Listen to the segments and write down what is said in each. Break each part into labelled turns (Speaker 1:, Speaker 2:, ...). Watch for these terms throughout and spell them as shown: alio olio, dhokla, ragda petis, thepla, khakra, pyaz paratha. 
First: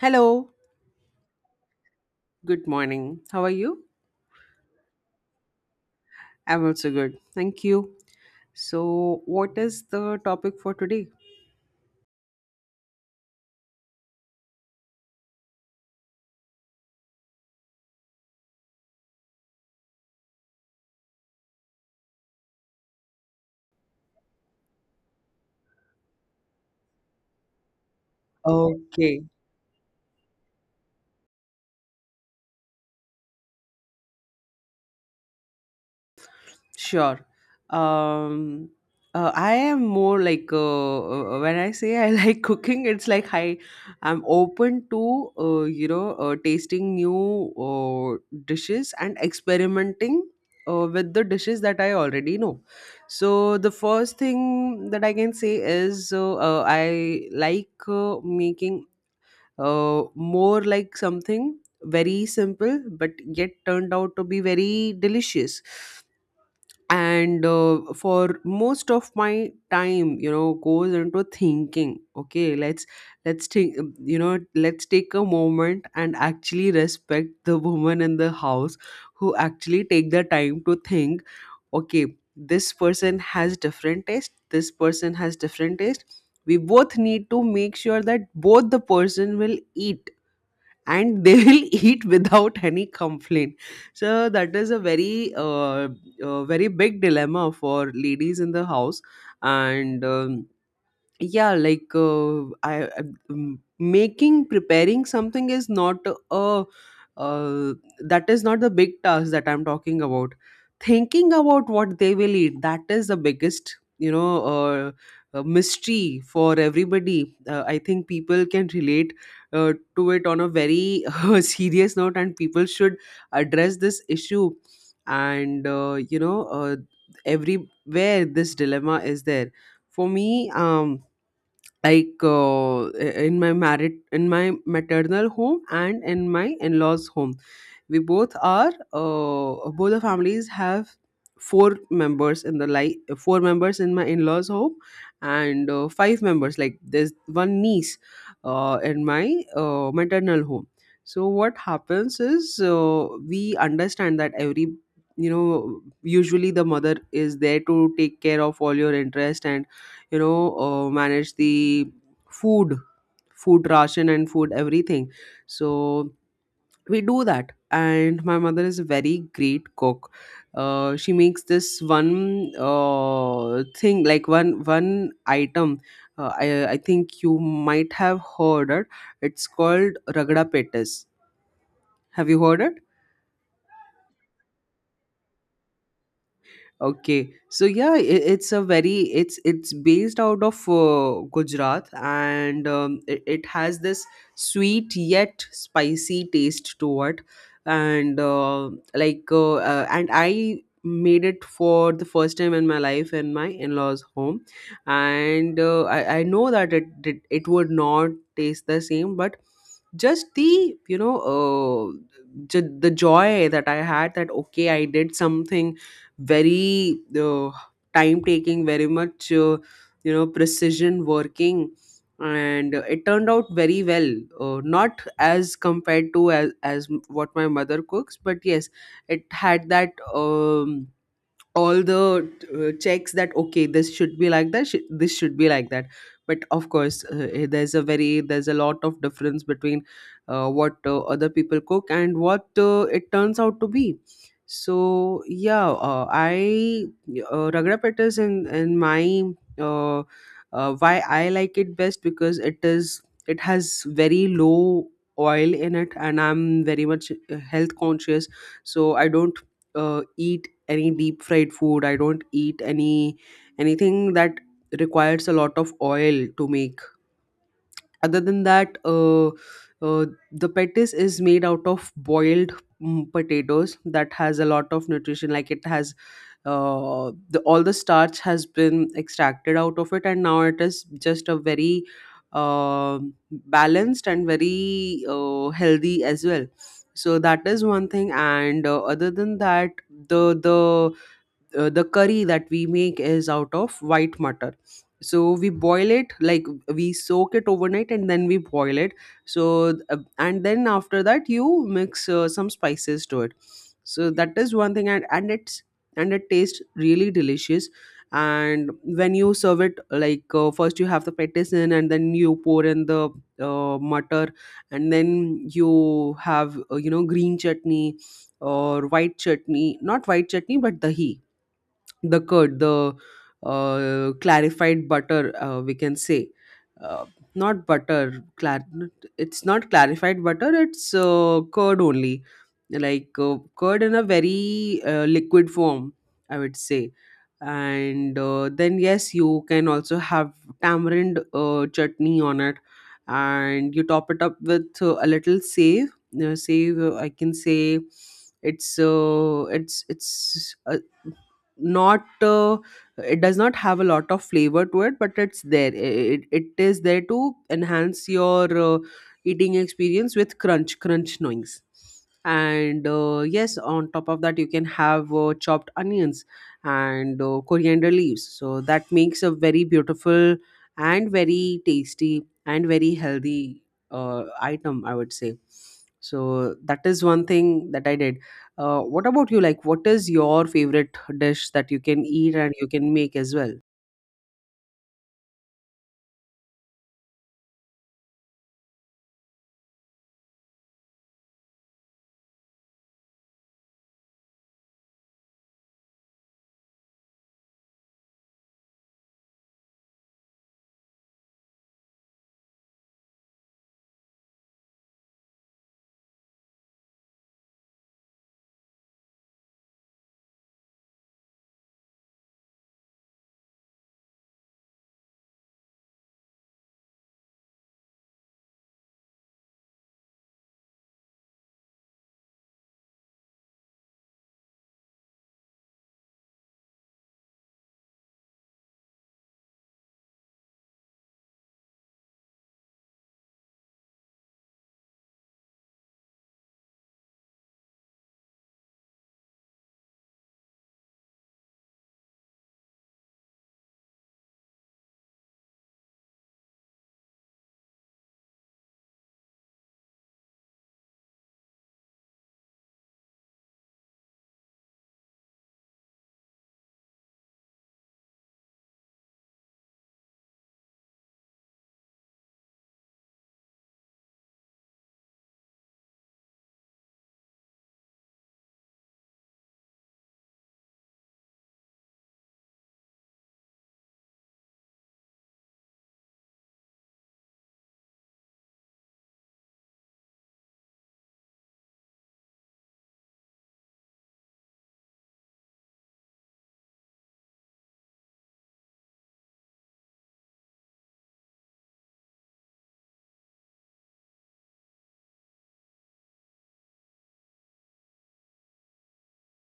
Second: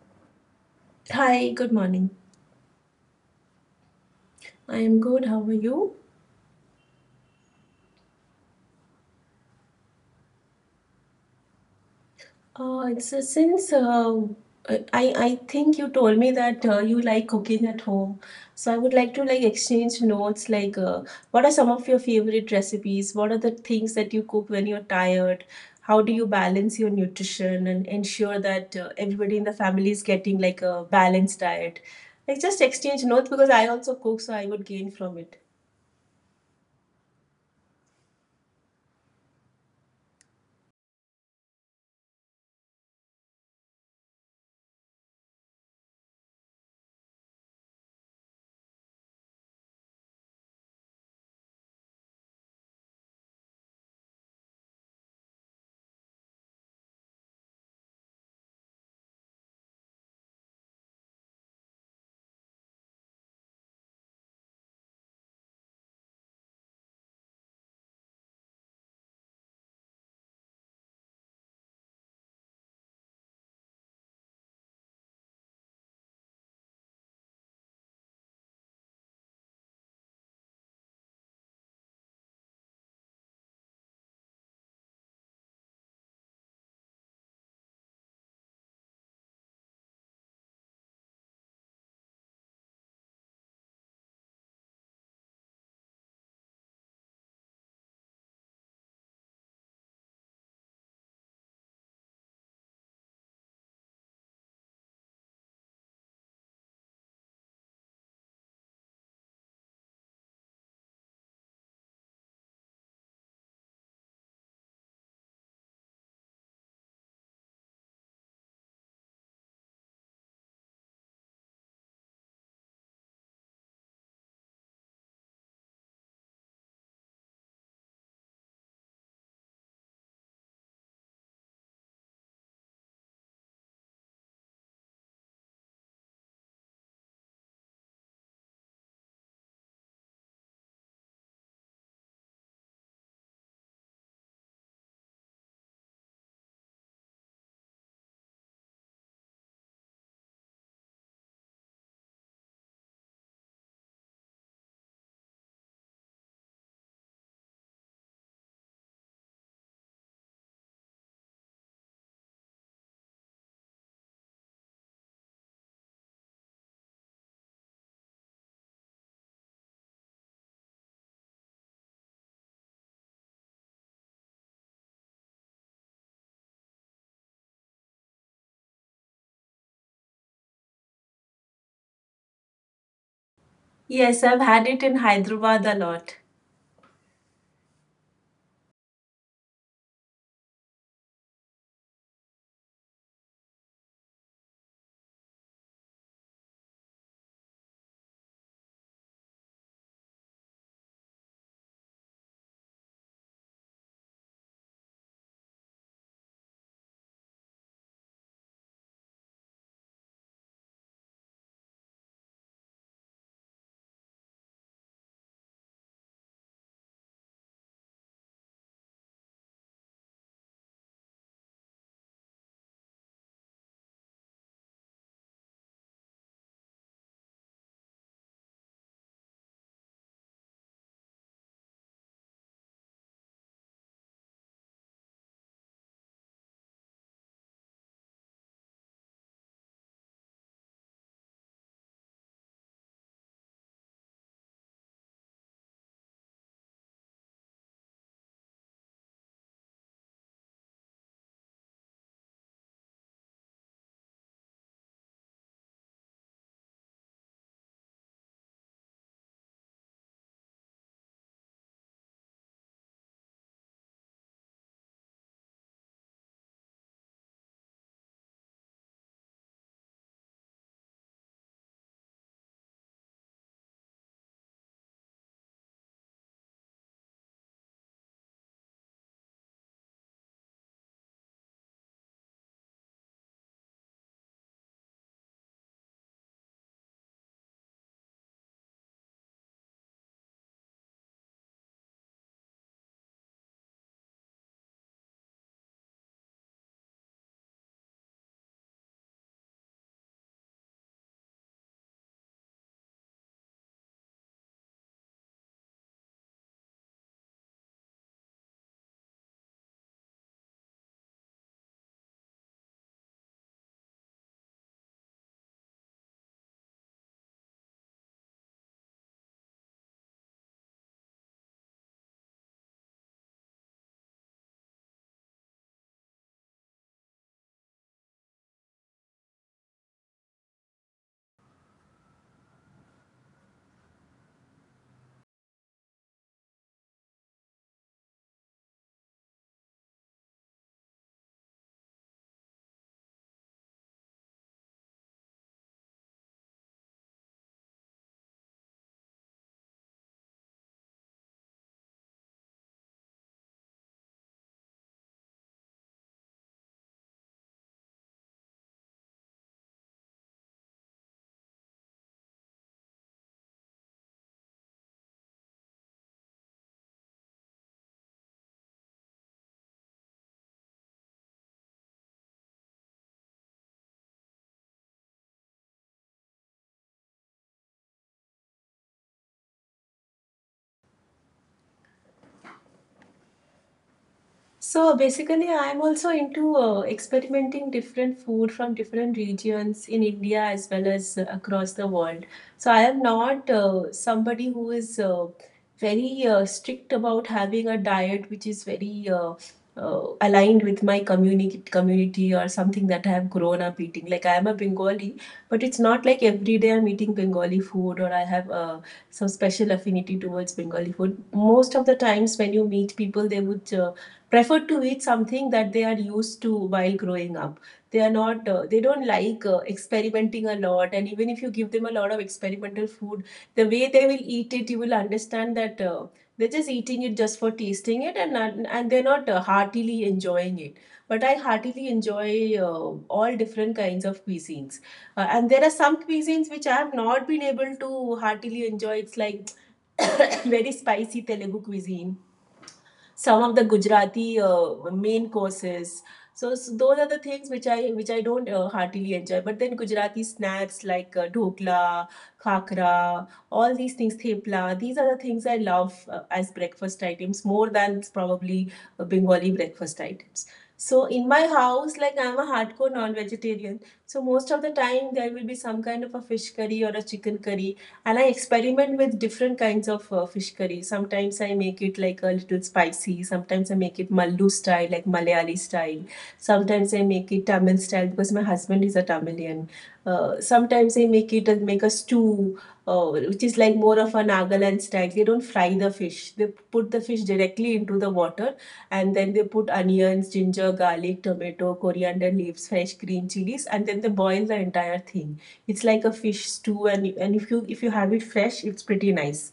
Speaker 1: Hello,
Speaker 2: Hi, good morning.
Speaker 1: good morning. How are you?
Speaker 2: I am good. How are you?
Speaker 1: I'm also good. Thank you. So, what is the topic for today?
Speaker 2: It's since uh, I I think you told me that you like cooking at home, so I would like to like exchange notes. What are some of your favorite recipes? What are the things that you cook when you're tired? How do you balance your nutrition and ensure that
Speaker 1: Okay.
Speaker 2: everybody in the family is getting like a balanced diet? Like, just exchange notes because I also cook, so I would gain from it.
Speaker 1: Sure. Um, I am more like when I say I like cooking, it's like I'm open to tasting new dishes and experimenting with the dishes that I already know. So the first thing that I can say is I like making more like something very simple but yet turned out to be very delicious, and for most of my time, you know, goes into thinking, okay, let's take you know, let's take a moment and actually respect the woman in the house who actually take the time to think, okay, this person has different taste, this person has different taste. We both need to make sure that both the person will eat, and they will eat without any complaint. So that is a very very big dilemma for ladies in the house. And Yeah, like making, preparing something is not a uh, that is not the big task that I'm talking about. Thinking about what they will eat, that is the biggest, you know, mystery for everybody. I think people can relate to it on a very serious note, and people should address this issue. And you know, everywhere this dilemma is there. For me, like in my maternal home and in my in-laws home, we both are both the families have four members in the, like, four members in my in-laws home, and five members, like there's one niece in my maternal home. So what happens is we understand that every, you know, usually the mother is there to take care of all your interest and, you know, manage the food food ration and food, everything. So we do that, and my mother is a very great cook. She makes this one thing, like one item. I think you might have heard it. It's called ragda petis. Have you heard it?
Speaker 2: Yes, I've had it in Hyderabad a lot.
Speaker 1: Okay, so yeah, it's a very it's based out of Gujarat, and it has this sweet yet spicy taste to it, and like and I made it for the first time in my life in my in-laws' home, and I know that it would not taste the same, but just the, you know, the joy that I had that okay, I did something very time taking, very much you know, precision working, and it turned out very well. Not as compared to as what my mother cooks, but yes, it had that. All the checks that okay, this should be like this should be like that. But of course, there's a very there's a lot of difference between what other people cook and what it turns out to be. So yeah, I ragra pet is in my uh, why I like it best, because it is it has very low oil in it, and I'm very much health conscious. So I don't eat any deep fried food. I don't eat any anything that requires a lot of oil to make. Other than that, uh, the petis is made out of boiled potatoes that has a lot of nutrition. Like it has all the starch has been extracted out of it, and now it is just a very uh, balanced and very healthy as well. So that is one thing. And other than that, the the the curry that we make is out of white mutton. So we boil it, like, we soak it overnight and then we boil it. So and then after that, you mix some spices to it. So that is one thing, and it's and it tastes really delicious. And when you serve it, like, first you have the petisson, and then you pour in the mutter, and then you have, you know, green chutney or white chutney, not white chutney but dahi, the curd, the clarified butter, we can say. Uh, not butter, it's not clarified butter, it's curd only. Like curd in a very liquid form, I would say. And then yes, you can also have tamarind chutney on it. And you top it up with a little save, I can say. It's not it does not have a lot of flavor to it, but it's there. It is there to enhance your eating experience with crunch noise. And yes, on top of that, you can have chopped onions and coriander leaves. So that makes a very beautiful and very tasty and very healthy item, I would say. So that is one thing that I did. What about you? Like, what is your favorite dish that you can eat and you can make as well?
Speaker 2: So basically, I'm also into experimenting different food from different regions in India as well as across the world. So I am not somebody who is very strict about having a diet which is very aligned with my community or something that I have grown up eating. Like I am a Bengali, but it's not like every day I'm eating Bengali food or I have some special affinity towards Bengali food. Most of the times when you meet people, they would prefer to eat something that they are used to while growing up. They are not they don't like experimenting a lot, and even if you give them a lot of experimental food, the way they will eat it you will understand that they're just eating it just for tasting it, and they're not heartily enjoying it, but I heartily enjoy all different kinds of cuisines. And there are some cuisines which I have not been able to heartily enjoy. It's like very spicy Telugu cuisine, some of the Gujarati main courses. So those are the things which I don't heartily enjoy. But then Gujarati snacks like dhokla, khakra, all these things, thepla. These are the things I love as breakfast items more than probably Bengali breakfast items. So in my house, like I'm a hardcore non-vegetarian, so most of the time there will be some kind of a fish curry or a chicken curry, and I experiment with different kinds of fish curry. Sometimes I make it like a little spicy. Sometimes I make it Mallu style, like Malayali style. Sometimes I make it Tamil style because my husband is a Tamilian. Sometimes I make it and make a stew, which is like more of a Nagaland style. They don't fry the fish. They put the fish directly into the water, and then they put onions, ginger, garlic, tomato, coriander leaves, fresh green chilies, and then they boil the entire thing. It's like a fish stew, and and if you have it fresh it's pretty nice.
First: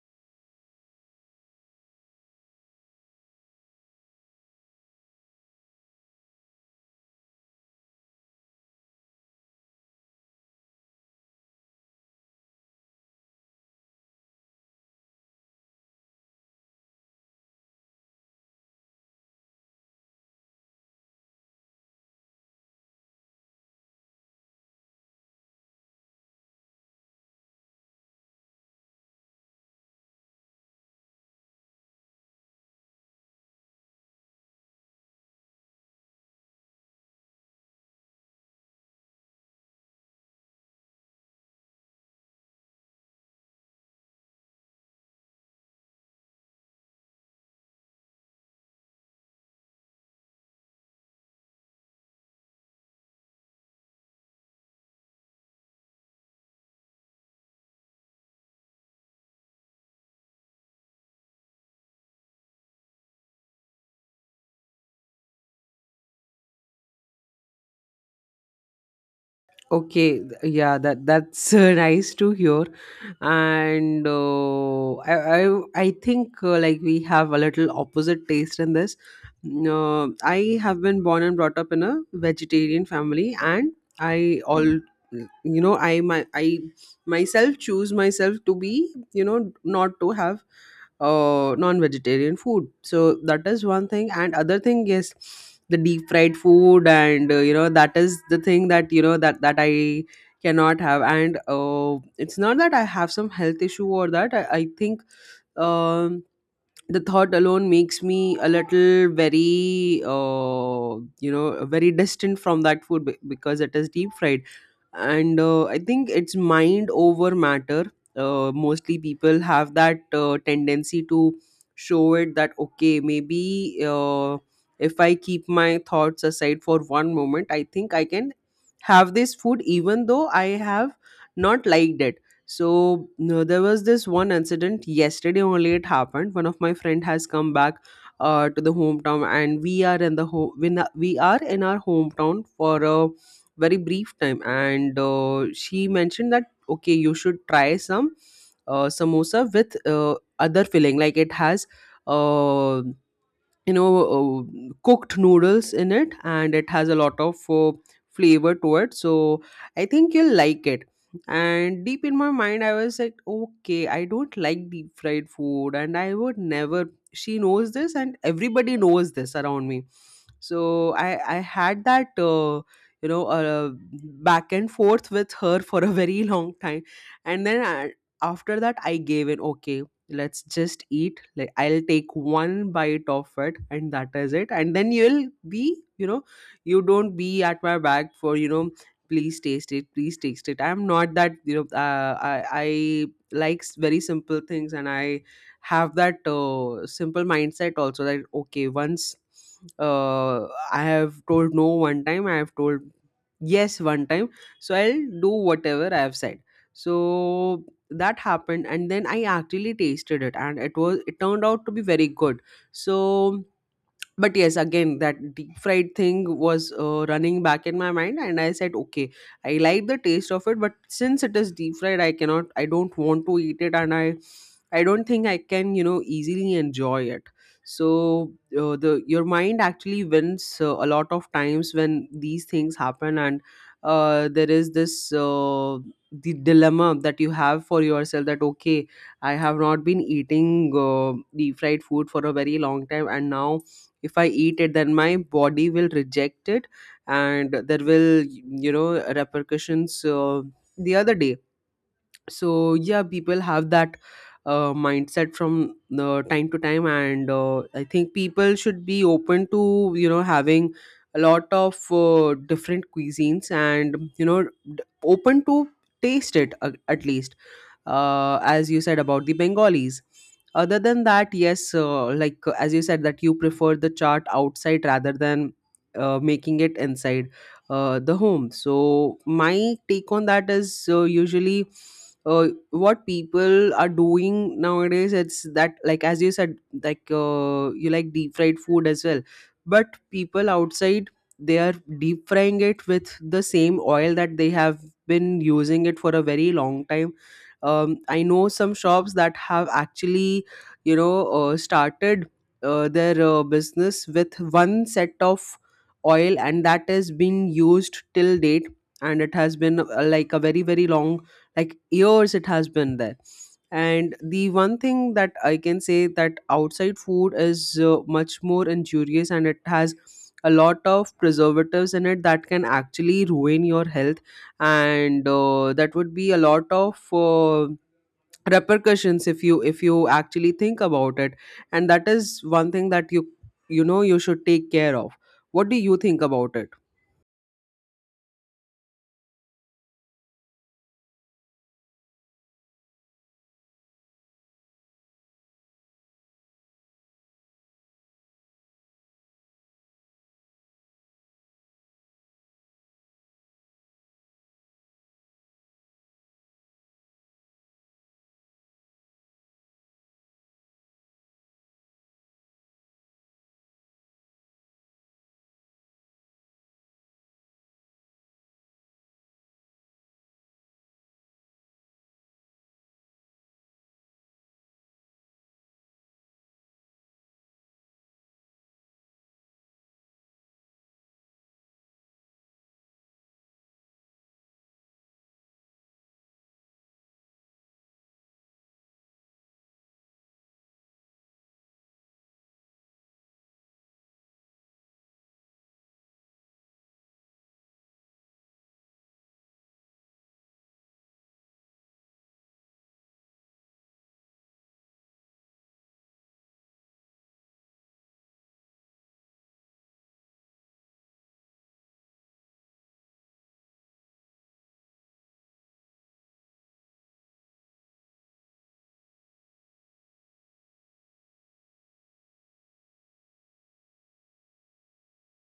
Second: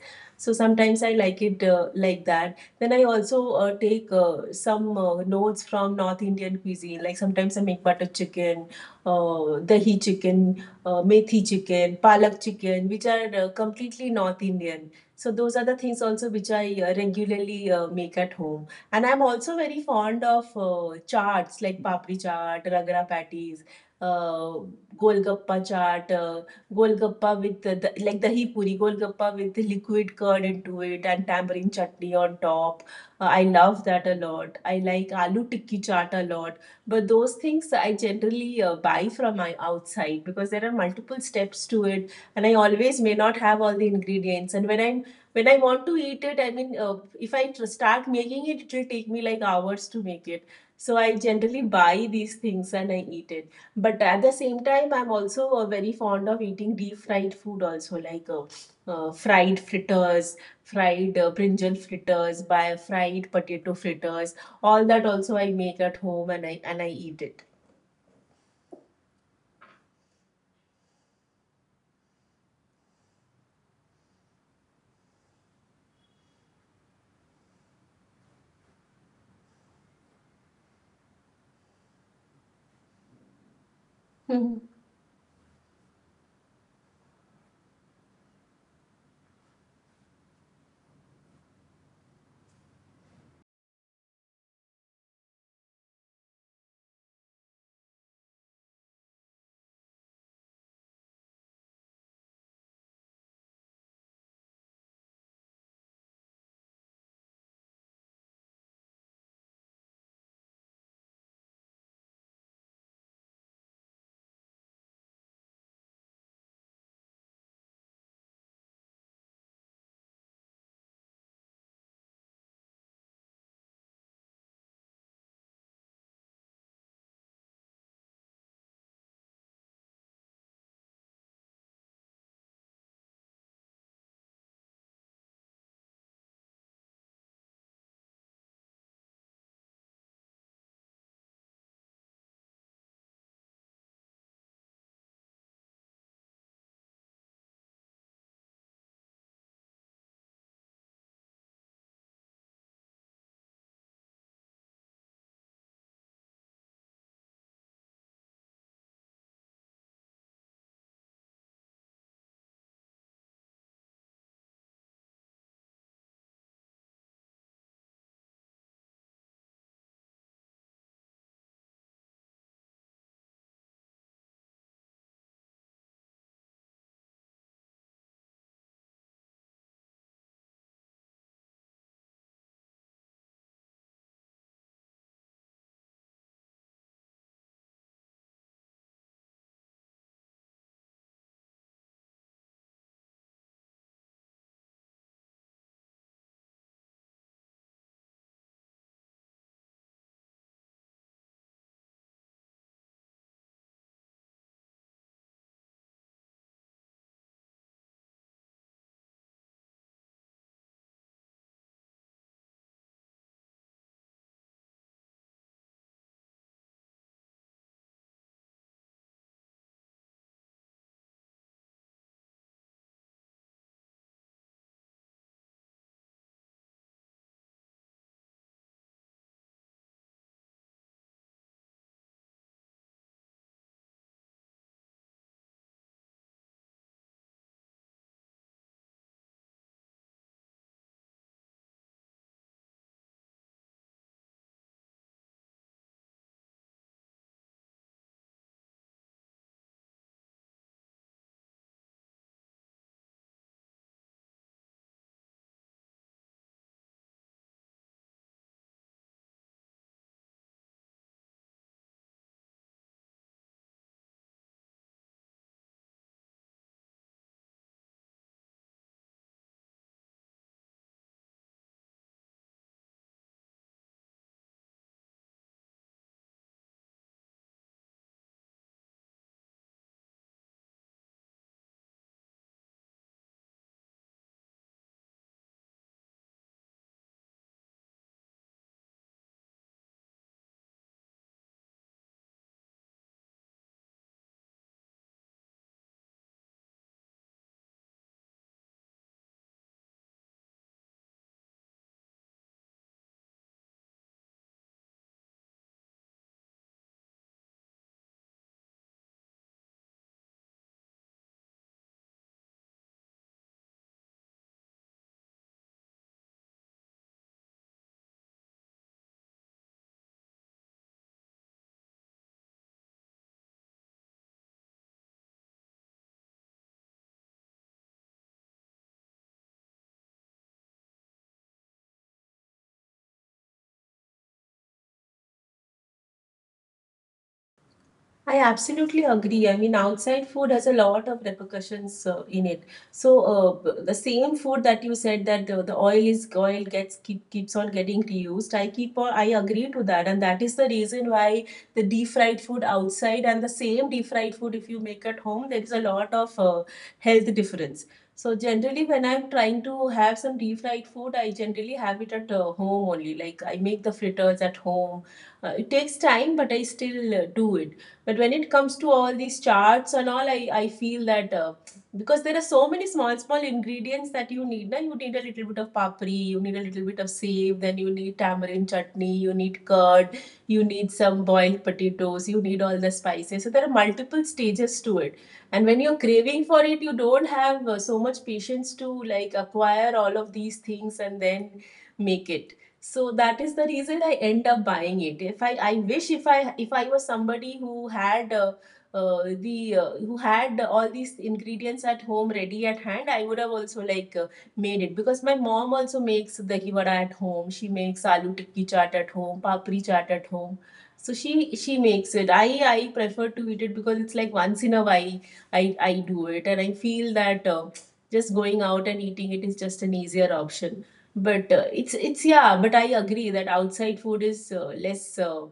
Speaker 2: So sometimes I like it like that. Then I also take some notes from North Indian cuisine, like sometimes I make butter chicken, dahi chicken, methi chicken, palak chicken, which are completely North Indian. So those are the things also which I regularly make at home. And I'm also very fond of charts like papri chaat, ragra patties, uh, Golgappa chaat, Golgappa with like dahi puri, Golgappa with liquid curd into it and tamarind chutney on top. I love that a lot. I like aloo tikki chaat a lot. But those things I generally buy from my outside because there are multiple steps to it, and I always may not have all the ingredients. And when I want to eat it, I mean, if I tr- start making it, it will take me like hours to make it. So I generally buy these things and I eat it. But at the same time, I'm also very fond of eating deep fried food also, like fried fritters, fried brinjal fritters, by fried potato fritters. All that also I make at home, and I eat it.
Speaker 1: Okay, yeah, that's nice to hear, and I think like we have a little opposite taste in this. No, I have been born and brought up in a vegetarian family, and I all you know, I my I myself choose myself to be, you know, not to have non-vegetarian food. So that is one thing. And other thing is the deep fried food. And you know, that is the thing that, you know, that I cannot have. And it's not that I have some health issue or that I think, um the thought alone makes me a little very, you know, very distant from that food, because it is deep fried. And I think it's mind over matter. Uh, mostly people have that tendency to show it that, okay, maybe if I keep my thoughts aside for one moment, I think I can have this food even though I have not liked it. So no, there was this one incident yesterday only, it happened. One of my friend has come back to the hometown, and we are in the ho we are in our hometown for a very brief time, and she mentioned that, okay, you should try some samosa with other filling, like it has, Uh, you know, cooked noodles in it, and it has a lot of flavor to it, so I think you'll like it. And deep in my mind, I was like, okay, I don't like deep fried food, and I would never. She knows this and everybody knows this around me. So i I had that you know, back and forth with her for a very long time, and then I, after that, I gave in, okay, let's just eat, like, I'll take one bite of it and that is it, and then you'll be, you know, you don't be at my back for, you know, please taste it, please taste it. I'm not that, you know, I like very simple things, and I have that simple mindset also that, okay, once uh, I have told no one time, I have told yes one time. So I'll do whatever I have said. So that happened, and then I actually tasted it, and it was it turned out to be very good. So but yes, again, that deep fried thing was running back in my mind, and I said, okay, I like the taste of it, but since it is deep fried, I cannot, I don't want to eat it, and I don't think I can, you know, easily enjoy it. So the your mind actually wins a lot of times when these things happen. And there is this, the dilemma that you have for yourself that, okay, I have not been eating uh, deep fried food for a very long time, and now if I eat it, then my body will reject it, and there will, you know, repercussions the other day. So yeah, people have that mindset from time to time. And I think people should be open to, you know, having a lot of different cuisines, and you know, open to taste it at least. Uh, as you said about the bengalis, other than that, yes, like as you said that you prefer the chart outside rather than making it inside the home. So my take on that is Usually, what people are doing nowadays, it's that, like as you said, like you like deep fried food as well. But people outside, they are deep frying it with the same oil that they have been using it for a very long time. I know some shops that have actually started their business with one set of oil, and that is being used till date. And it has been like a very long, like years it has been there. And the one thing that I can say, that outside food is much more injurious, and it has a lot of preservatives in it that can actually ruin your health. And that would be a lot of repercussions if you actually think about it. And that is one thing that you know you should take care of. What do you think about it?
Speaker 2: I absolutely agree. I mean, outside food has a lot of repercussions in it. So the same food that you said that the oil gets keeps on getting reused. I agree to that, and that is the reason why the deep fried food outside and the same deep fried food if you make at home, there is a lot of health difference. So generally, when I'm trying to have some deep fried food, I generally have it at home only. Like I make the fritters at home. It takes time, but I still do it. But when it comes to all these charts and all, I feel that because there are so many small, small ingredients that you need. Now, you need a little bit of papri, you need a little bit of save, then you need tamarind chutney, you need curd, you need some boiled potatoes, you need all the spices. So, there are multiple stages to it. And when you're craving for it, you don't have so much patience to like acquire all of these things and then make it. So that is the reason I end up buying it. If I, I wish if I was somebody who had the who had all these ingredients at home ready at hand, I would have also like made it, because my mom also makes dahi vada at home. She makes aloo tikki chaat at home, papri chaat at home. So she makes it. I prefer to eat it because it's like once in a while I I do it, and I feel that just going out and eating it is just an easier option. But it's, yeah, but I agree that outside food is less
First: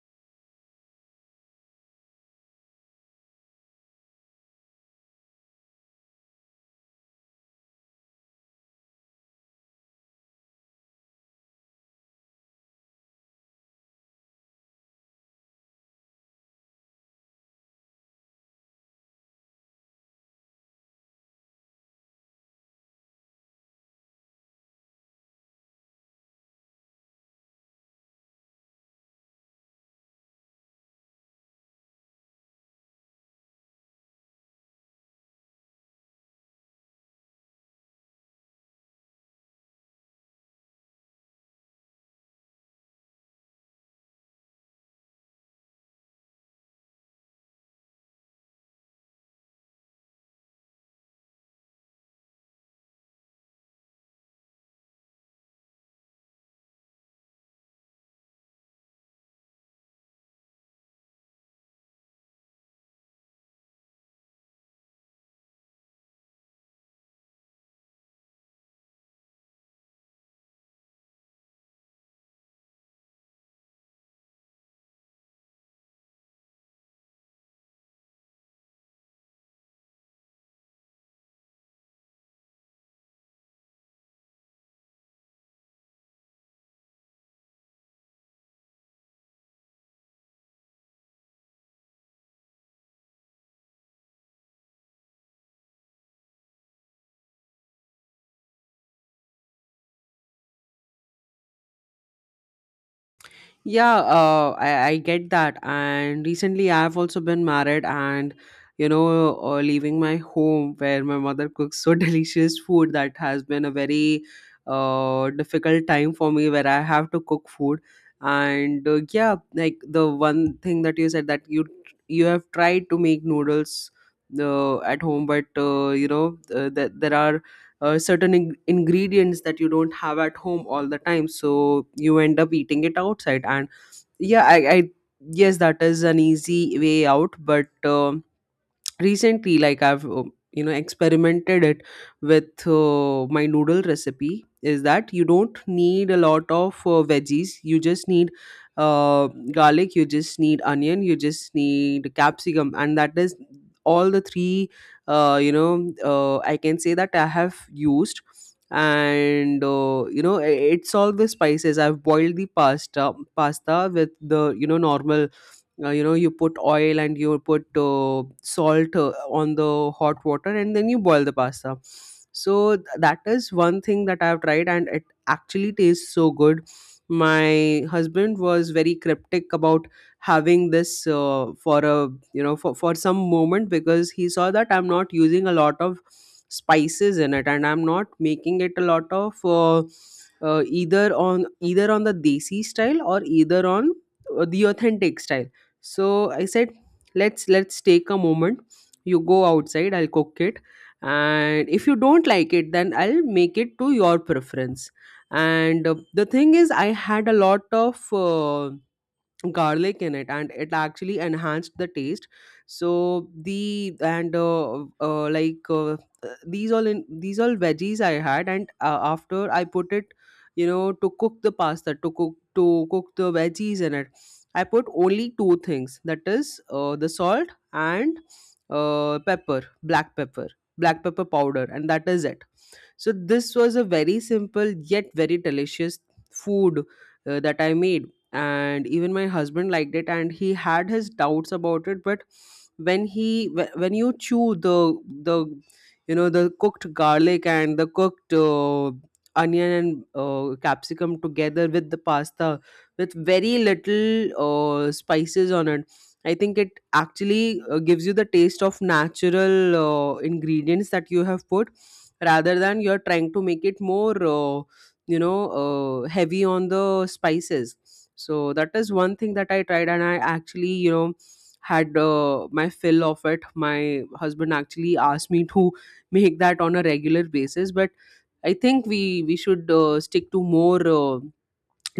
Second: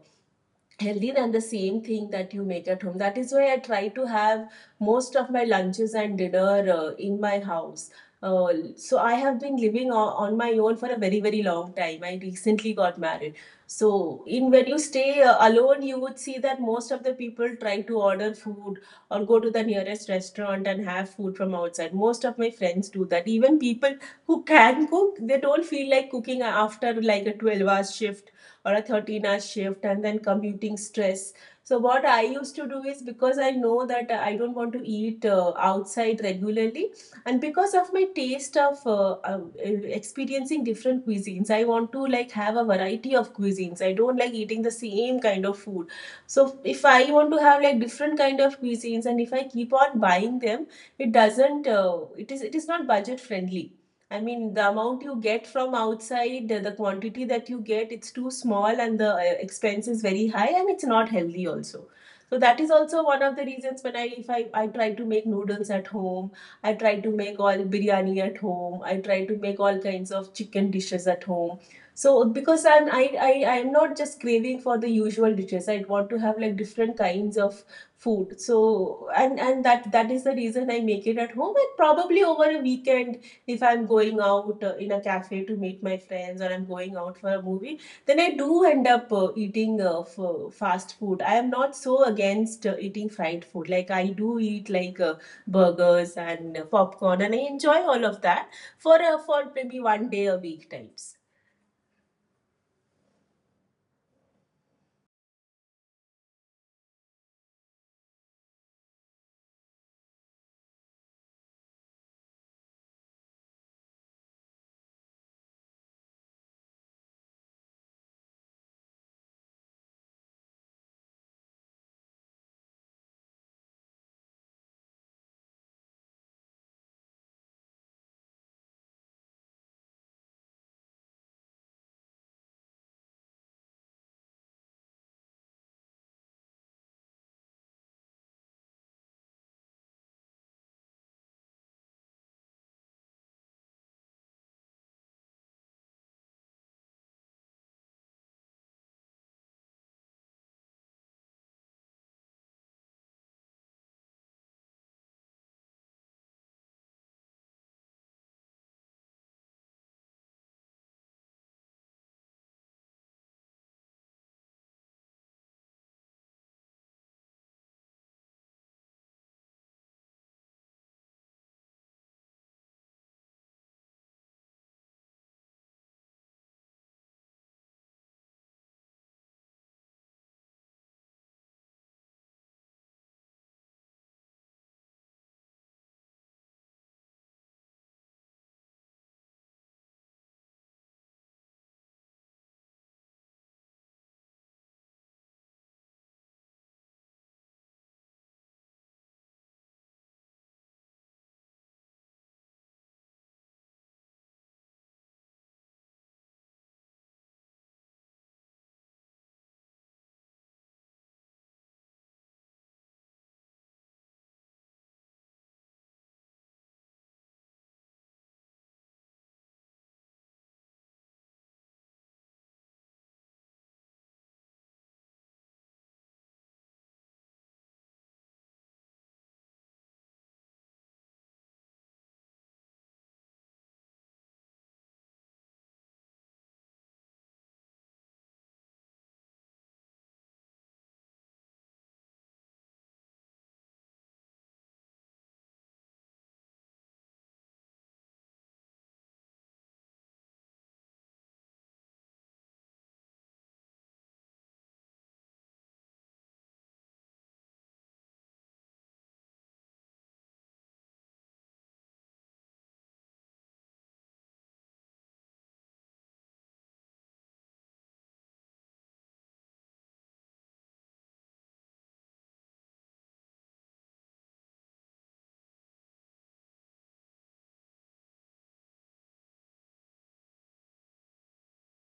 Speaker 2: healthy than the same thing that you make at home. That is why I try to have most of my lunches and dinner in my house. So I have been living on my own for a very very long time. I recently got married. So in when you stay alone, you would see that most of the people try to order food or go to the nearest restaurant and have food from outside. Most of my friends do that. Even people who can cook, they don't feel like cooking after like a 12 hour shift or a 13-hour shift and then commuting stress. So, what I used to do is because I know that I don't want to eat outside regularly, and because of my taste of experiencing different cuisines, I want to like have a variety of cuisines. I don't like eating the same kind of food. So, if I want to have like different kind of cuisines, and if I keep on buying them, it doesn't. It is. It is not budget friendly. I mean, the amount you get from outside, the quantity that you get, it's too small, and the expense is very high, and it's not healthy also. So that is also one of the reasons when I if I try to make noodles at home, I try to make all biryani at home, I try to make all kinds of chicken dishes at home. So because I'm I I'm not just craving for the usual dishes. I want to have like different kinds of food. So and that that is the reason I make it at home, and probably over a weekend if I'm going out in a cafe to meet my friends, or I'm going out for a movie, then I do end up eating fast food. I am not so against eating fried food. Like I do eat like burgers and popcorn, and I enjoy all of that for maybe one day a week types.
Speaker 1: Yeah, I get that. And recently, I've also been married, and you know, leaving my home where my mother cooks so delicious food, that has been a very difficult time for me where I have to cook food. And yeah, like the one thing that you said, that you have tried to make noodles at home, but that there are ingredients that you don't have at home all the time, so you end up eating it outside. And I, yes, that is an easy way out, but recently, like I've experimented it with my noodle recipe, is that you don't need a lot of veggies. You just need garlic, you just need onion, you just need capsicum, and that is all the three I can say that I have used. And it's all the spices. I've boiled the pasta with the, you know, normal, you know, you put oil and you put salt on the hot water, and then you boil the pasta. So that is one thing that I've tried, and it actually tastes so good. My husband was very cryptic about having this for a, you know, for some moment, because he saw that I'm not using a lot of spices in it, and I'm not making it a lot of either on either on the desi style, or either on the authentic style. So I said, let's take a moment, you go outside, I'll cook it, and if you don't like it, then I'll make it to your preference. And the thing is, I had a lot of garlic in it, and it actually enhanced the taste. So the, and these all, in these all veggies I had, and after I put it, you know, to cook the pasta, to cook the veggies in it, I put only two things, that is the salt and pepper, black pepper, black pepper powder, and that is it. So this was a very simple yet very delicious food that I made, and even my husband liked it, and he had his doubts about it. But when when you chew the you know, the cooked garlic and the cooked onion, and capsicum together with the pasta, with very little spices on it, I think it actually gives you the taste of natural ingredients that you have put, rather than you're trying to make it more you know heavy on the spices. So that is one thing that I tried, and I actually, you know, had my fill of it. My husband actually asked me to make that on a regular basis, but I think we should stick to more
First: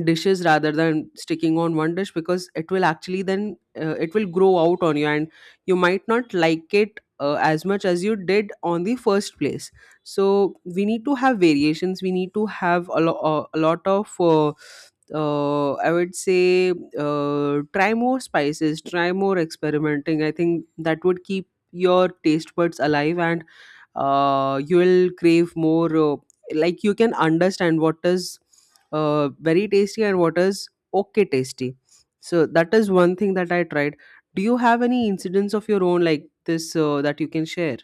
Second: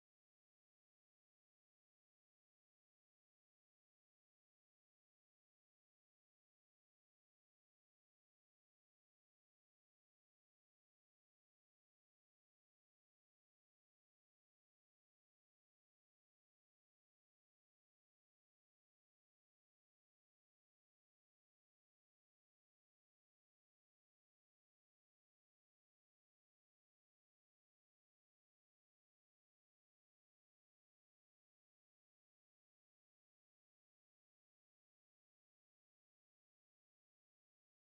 Speaker 1: dishes rather than sticking on one dish, because it will actually then, it will grow out on you, and you might not like it as much as you did on the first place. So we need to have variations, we need to have a lot of I would say, try more spices, try more experimenting. I think that would keep your taste buds alive, and you will crave more, like you can understand what is very tasty and what is okay tasty. So that is one thing that I tried. Do you have any incidents of your own like this, that you can share?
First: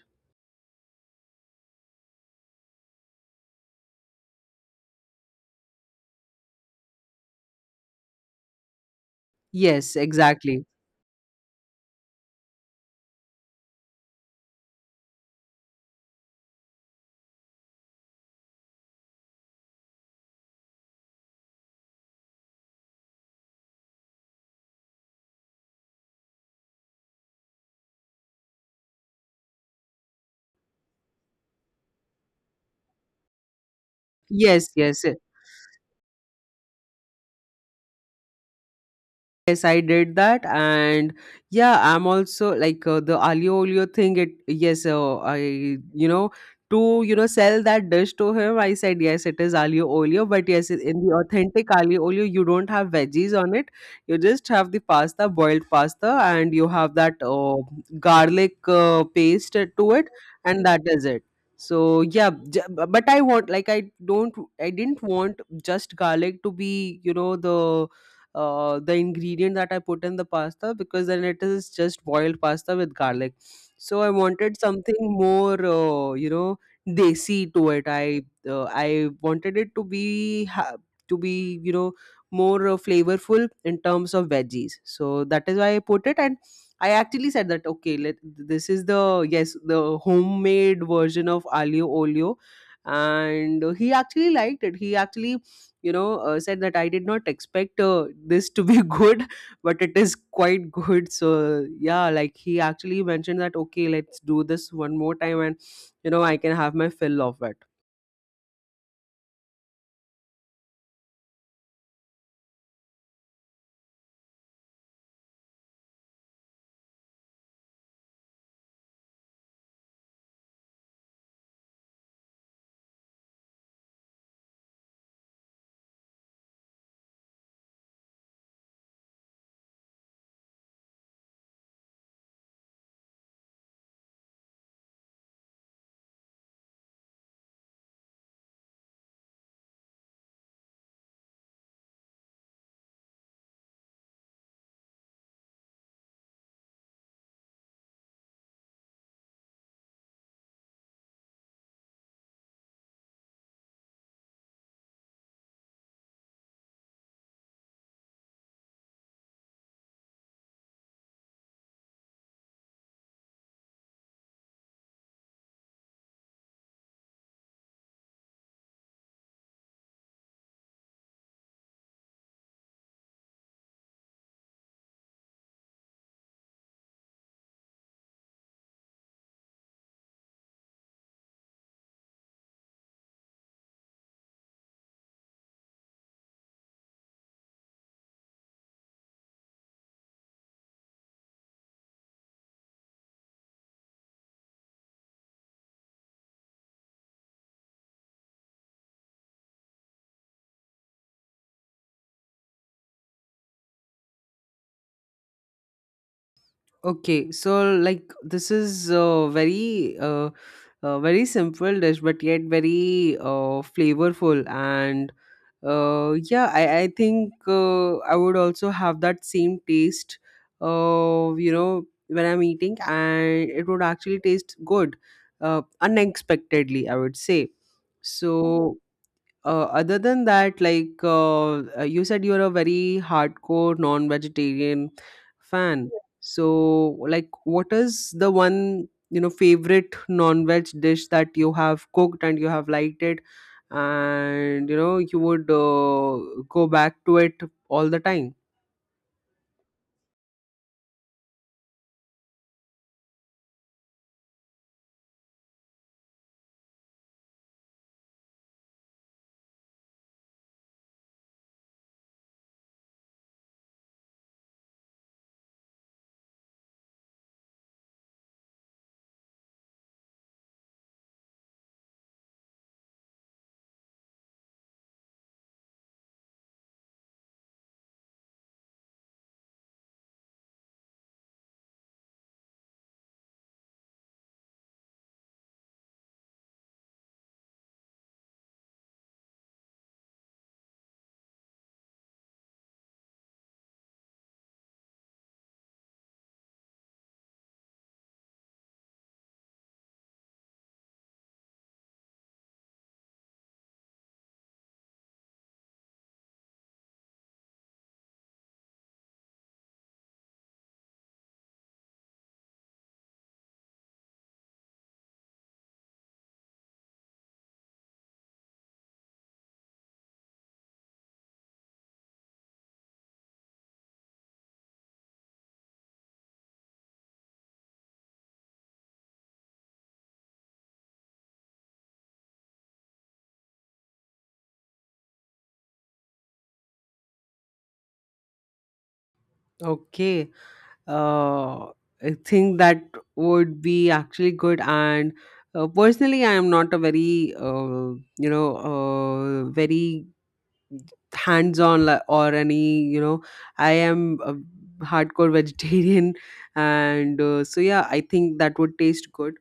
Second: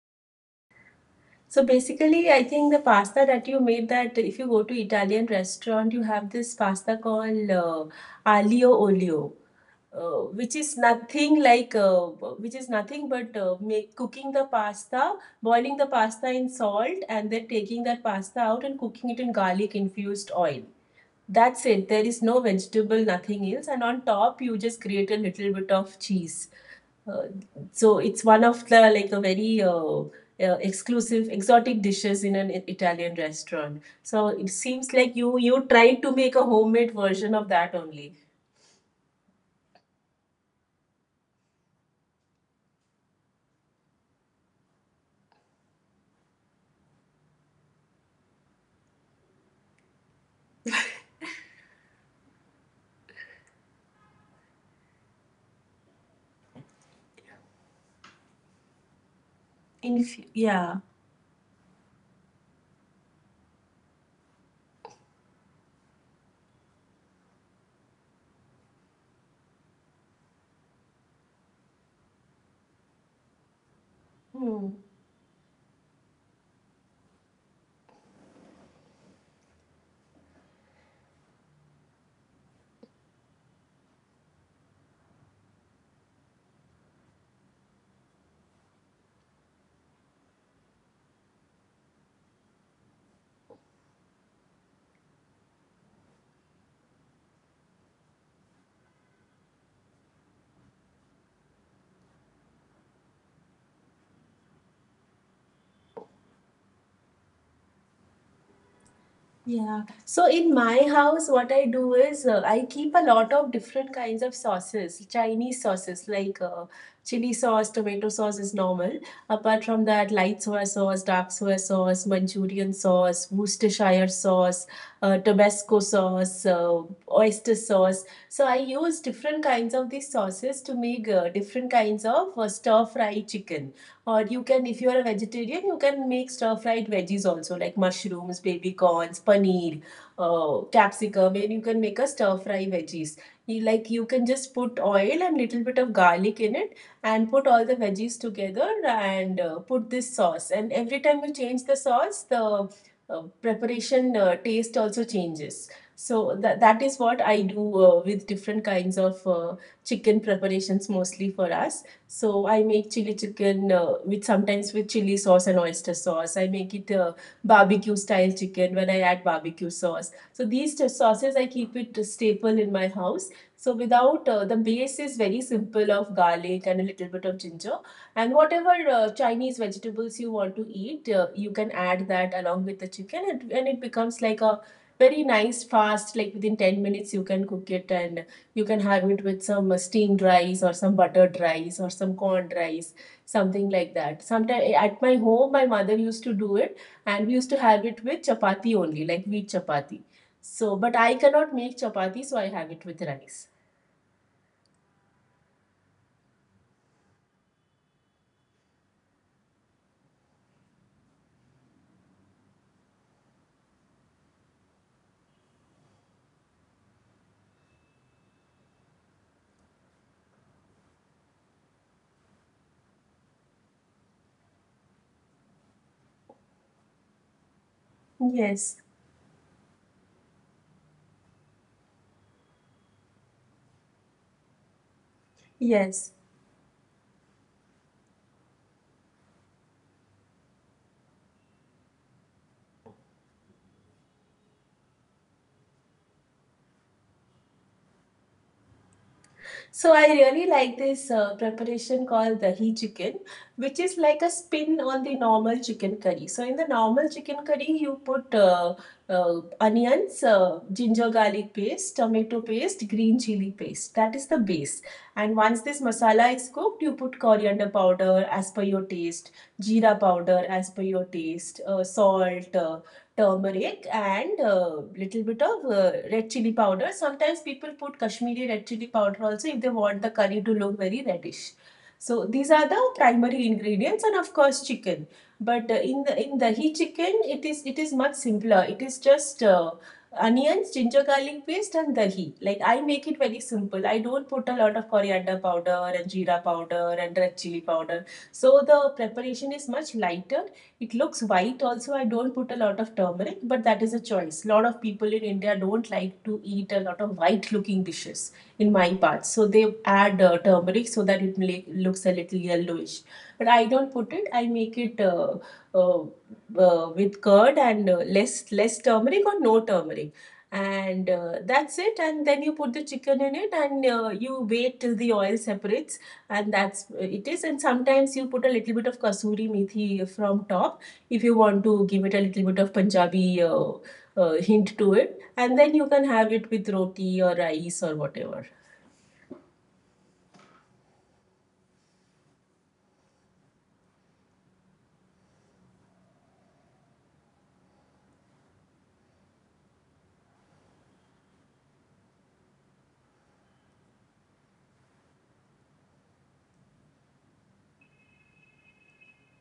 Speaker 2: So basically, I think the pasta that you made, that if you go to Italian restaurant, you have this pasta called aglio olio,
Speaker 1: Yes,
Speaker 2: uh, which
Speaker 1: exactly.
Speaker 2: is nothing like uh, which is nothing but make cooking the pasta, boiling the pasta in salt and then taking that pasta out and cooking it in garlic infused oil. That's it. There is no vegetable, nothing else, and on top you just create a little bit of cheese. uh, so it's one of the like a very exclusive exotic dishes in an Italian restaurant. So it
Speaker 1: Yes,
Speaker 2: seems
Speaker 1: yes.
Speaker 2: like you tried to make a homemade version of that only.
Speaker 1: Yes, I did that, and yeah, I'm also like the alio olio thing. It, yes, I, you know, to, you know, sell that dish to him, I said, yes, it is alio olio, but yes, in the authentic alio olio, you don't have veggies on it. You just have the pasta, boiled pasta, and you have that garlic paste to it, and
Speaker 2: Yeah.
Speaker 1: that is it. So yeah, but I want, like I don't, I didn't want just garlic to be, you know, the ingredient that I put in the pasta, because then it is just boiled pasta with garlic. So I wanted
Speaker 2: Hmm.
Speaker 1: something more, you know, desi to it. I wanted it to be to be, you know, more flavorful in terms of veggies. So that is why I put it. And I actually said that, okay, let, this is the, yes, the homemade version of alio olio, and he actually liked it. He actually, you know, said that, I did not expect this to be good, but it is quite good. So yeah, like he actually mentioned that, okay, let's do this one more time, and you know, I can have my fill of it.
Speaker 2: Yeah. So in my house, what I do is I keep a lot of different kinds of sauces, Chinese sauces like chili sauce, tomato sauce is normal. Apart from that, light soy sauce, dark soy sauce, Manchurian sauce, Worcestershire sauce, Tabasco sauce, oyster sauce. So I use different kinds of these sauces to make different kinds of stir fry chicken. Or you can, if you're a vegetarian, you can make stir-fried veggies also, like mushrooms, baby corns, paneer, capsicum, and you can make a stir-fry veggies. You, like you can just put oil and little bit of garlic in it, and put all the veggies together and put this sauce. And every time you change the sauce, the preparation taste also changes. So that is what I do with different kinds of chicken preparations mostly for us. So I make chili chicken with sometimes with chili sauce and oyster sauce. I make it barbecue style chicken when I add barbecue sauce. So these two sauces I keep it a staple in my house. So without the base is very simple of garlic and a little bit of ginger and whatever Chinese vegetables you want to eat, you can add that along with the chicken and it becomes like a very nice fast, like within 10 minutes you can cook it and you can have it with some steamed rice or some buttered rice or some corned rice, something like that. Sometimes at my home, my mother used to do it, and we used to have it with chapati only, like wheat chapati. So, but I cannot make chapati, so I have it with rice.
Speaker 1: Okay, so like this is a very very simple dish, but yet very flavorful. And yeah, I think I would also have that same taste, you know, when I'm eating, and it would actually taste good, unexpectedly, I would say. So
Speaker 2: Yes,
Speaker 1: other than that, like you said you're a very hardcore non-vegetarian fan.
Speaker 2: yes.
Speaker 1: So like, what is the one, you know, favorite non-veg dish that you have cooked and you have liked it, and you know, you would go back to it all the time?
Speaker 2: So I really like this preparation called dahi chicken, which is like a spin on the normal chicken curry. So in the normal chicken curry, you put onions, ginger garlic paste, tomato paste, green chili paste. That is the base. And once this masala is cooked, you put coriander powder as per your taste, jeera powder as per your taste, salt. Turmeric and little bit of red chili powder. Sometimes people put Kashmiri red chili powder also if they want the curry to look very reddish. So these are the primary ingredients and of course chicken. But in the in dahi chicken it is much simpler. It is just onions, ginger garlic paste and dahi. Like I make it very simple. I don't put a lot of coriander powder and jeera powder and red chili powder. So the preparation is much lighter, it looks white also. I don't put a lot of turmeric, but that is a choice. A lot of people in India don't like to eat a lot of white looking dishes in my part. So they add turmeric so that it make, looks a little yellowish. But I don't put it. I make it with curd and less turmeric or no turmeric. And that's it. And then you put the chicken in it and you wait till the oil separates and that's it is, and sometimes you put a little bit of kasuri methi from top if you want to give it a little bit of punjabi hint to it and then you can have it with roti or rice or whatever.
Speaker 1: Okay. uh, I think that would be actually good. And personally, I am not a very very hands on, like, or any, you know, I am a hardcore vegetarian and so yeah, I think that would taste good.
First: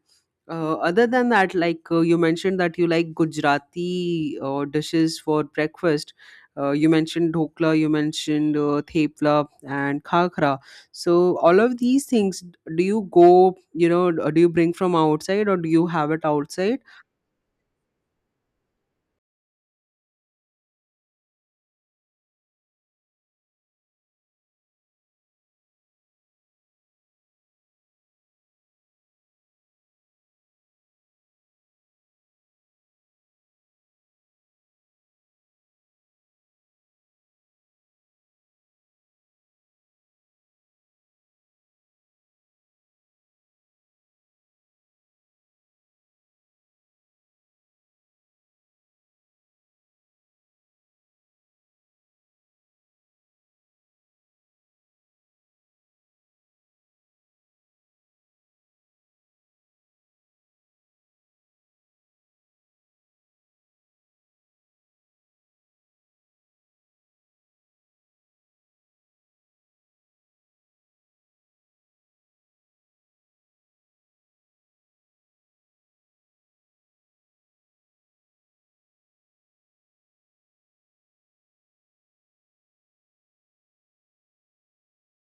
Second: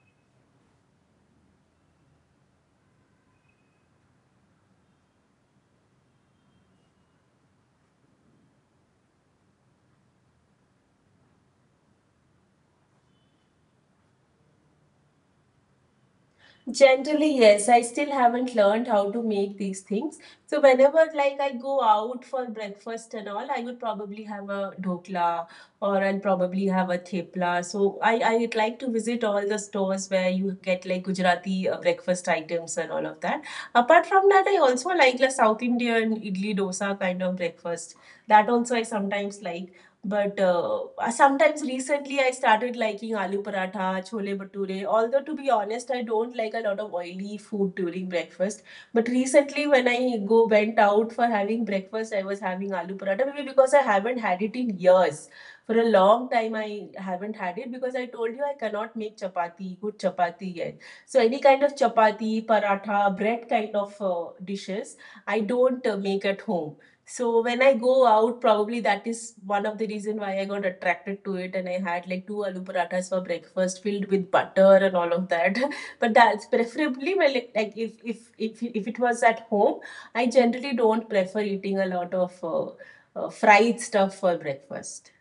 Speaker 1: Other than that, like you mentioned that you like Gujarati dishes for breakfast. You mentioned dhokla, you mentioned thepla and khakra. So all of these things, do you go, you know, do you bring from outside, or do you have it outside?
Speaker 2: Generally, yes. I still haven't learned how to make these things. So whenever like I go out for breakfast and all, I would probably have a dhokla or I'll probably have a thepla. So I'd like to visit all the stores where you get like Gujarati breakfast items and all of that. Apart from that, I also like the South Indian idli dosa kind of breakfast. That also I sometimes like. But sometimes recently I started liking aloo paratha, chole bhature. Although to be honest, I don't like a lot of oily food during breakfast. But recently when I go went out for having breakfast, I was having aloo paratha. Maybe because I haven't had it in years. For a long time I haven't had it because I told you I cannot make chapati, good chapati yet. So any kind of chapati, paratha, bread kind of dishes, I don't make at home, so when I go out, probably that is one of the reason why I got attracted to it, and I had like two aloo parathas for breakfast filled with butter and all of that. But that's preferably well, like if it was at home, I generally don't prefer eating a lot of fried stuff for breakfast.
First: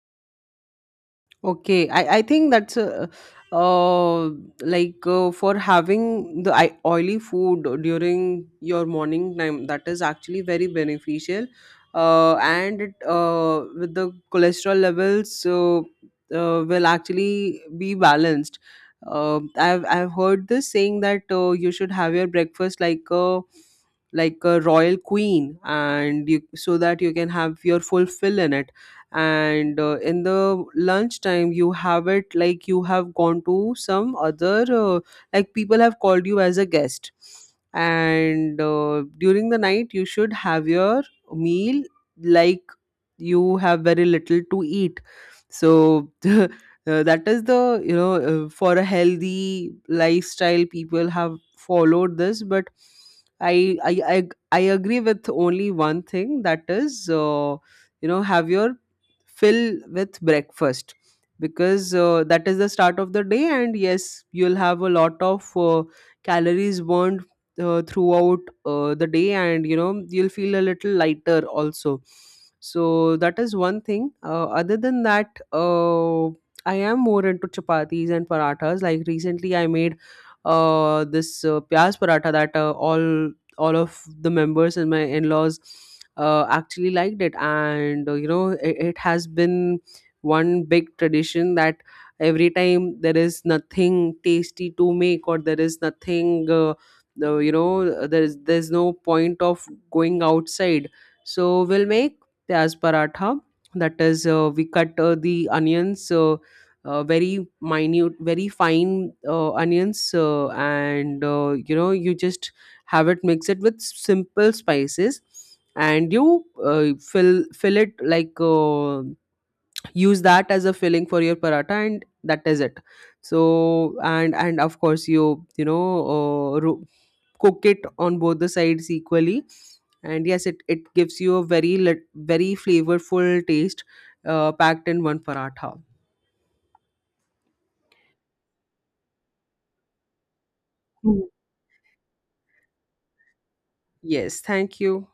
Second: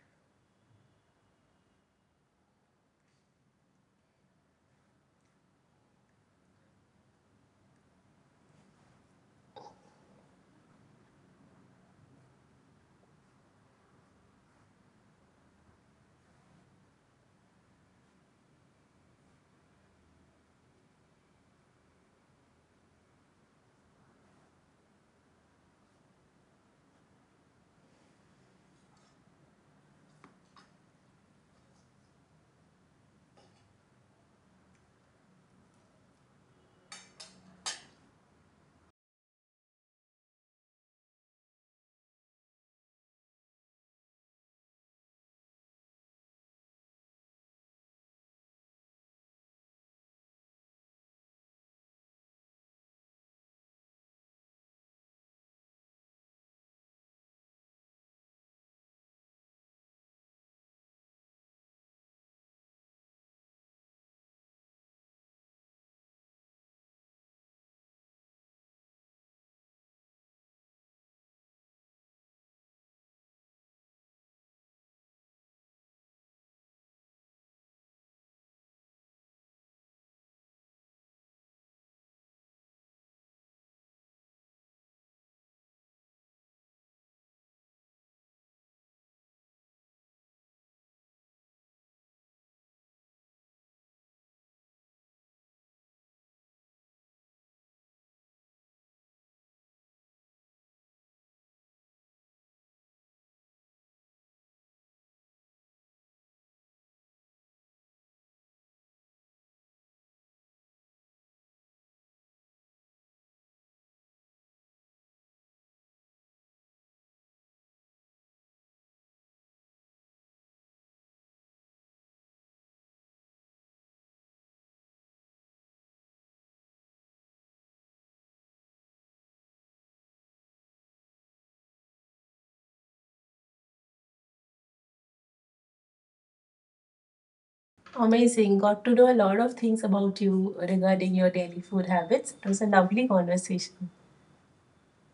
Speaker 1: Okay, I think that's uh, for having the oily food during your morning time, that is actually very beneficial. And it, with the cholesterol levels will actually be balanced. I've heard this saying that you should have your breakfast like a royal queen, and you, so that you can have your full fill in it, and in the lunchtime you have it like you have gone to some other, like people have called you as a guest, and during the night you should have your meal like you have very little to eat. So that is the, you know, for a healthy lifestyle people have followed this. But I agree with only one thing, that is you know, have your fill with breakfast, because that is the start of the day, and yes, you'll have a lot of calories burned throughout the day, and you know, you'll feel a little lighter also. So that is one thing. Other than that, I am more into chapatis and parathas. Like recently I made this pyaz paratha, that all of the members and my in-laws actually liked it. And you know, it has been one big tradition, that every time there is nothing tasty to make, or there is nothing, you know, there's no point of going outside. So we'll make pyaz paratha. That is, we cut the onions, very minute, very fine onions, and you know, you just have it, mix it with simple spices, and you fill, fill it like use that as a filling for your paratha, and that is it. So, and of course, cook it on both the sides equally, and yes, it gives you a very very flavorful taste packed in one paratha.
Speaker 2: Amazing, got to know a lot of things about you regarding
Speaker 1: Mm.
Speaker 2: your daily food habits. It was a lovely conversation.
Speaker 1: Yes, thank you.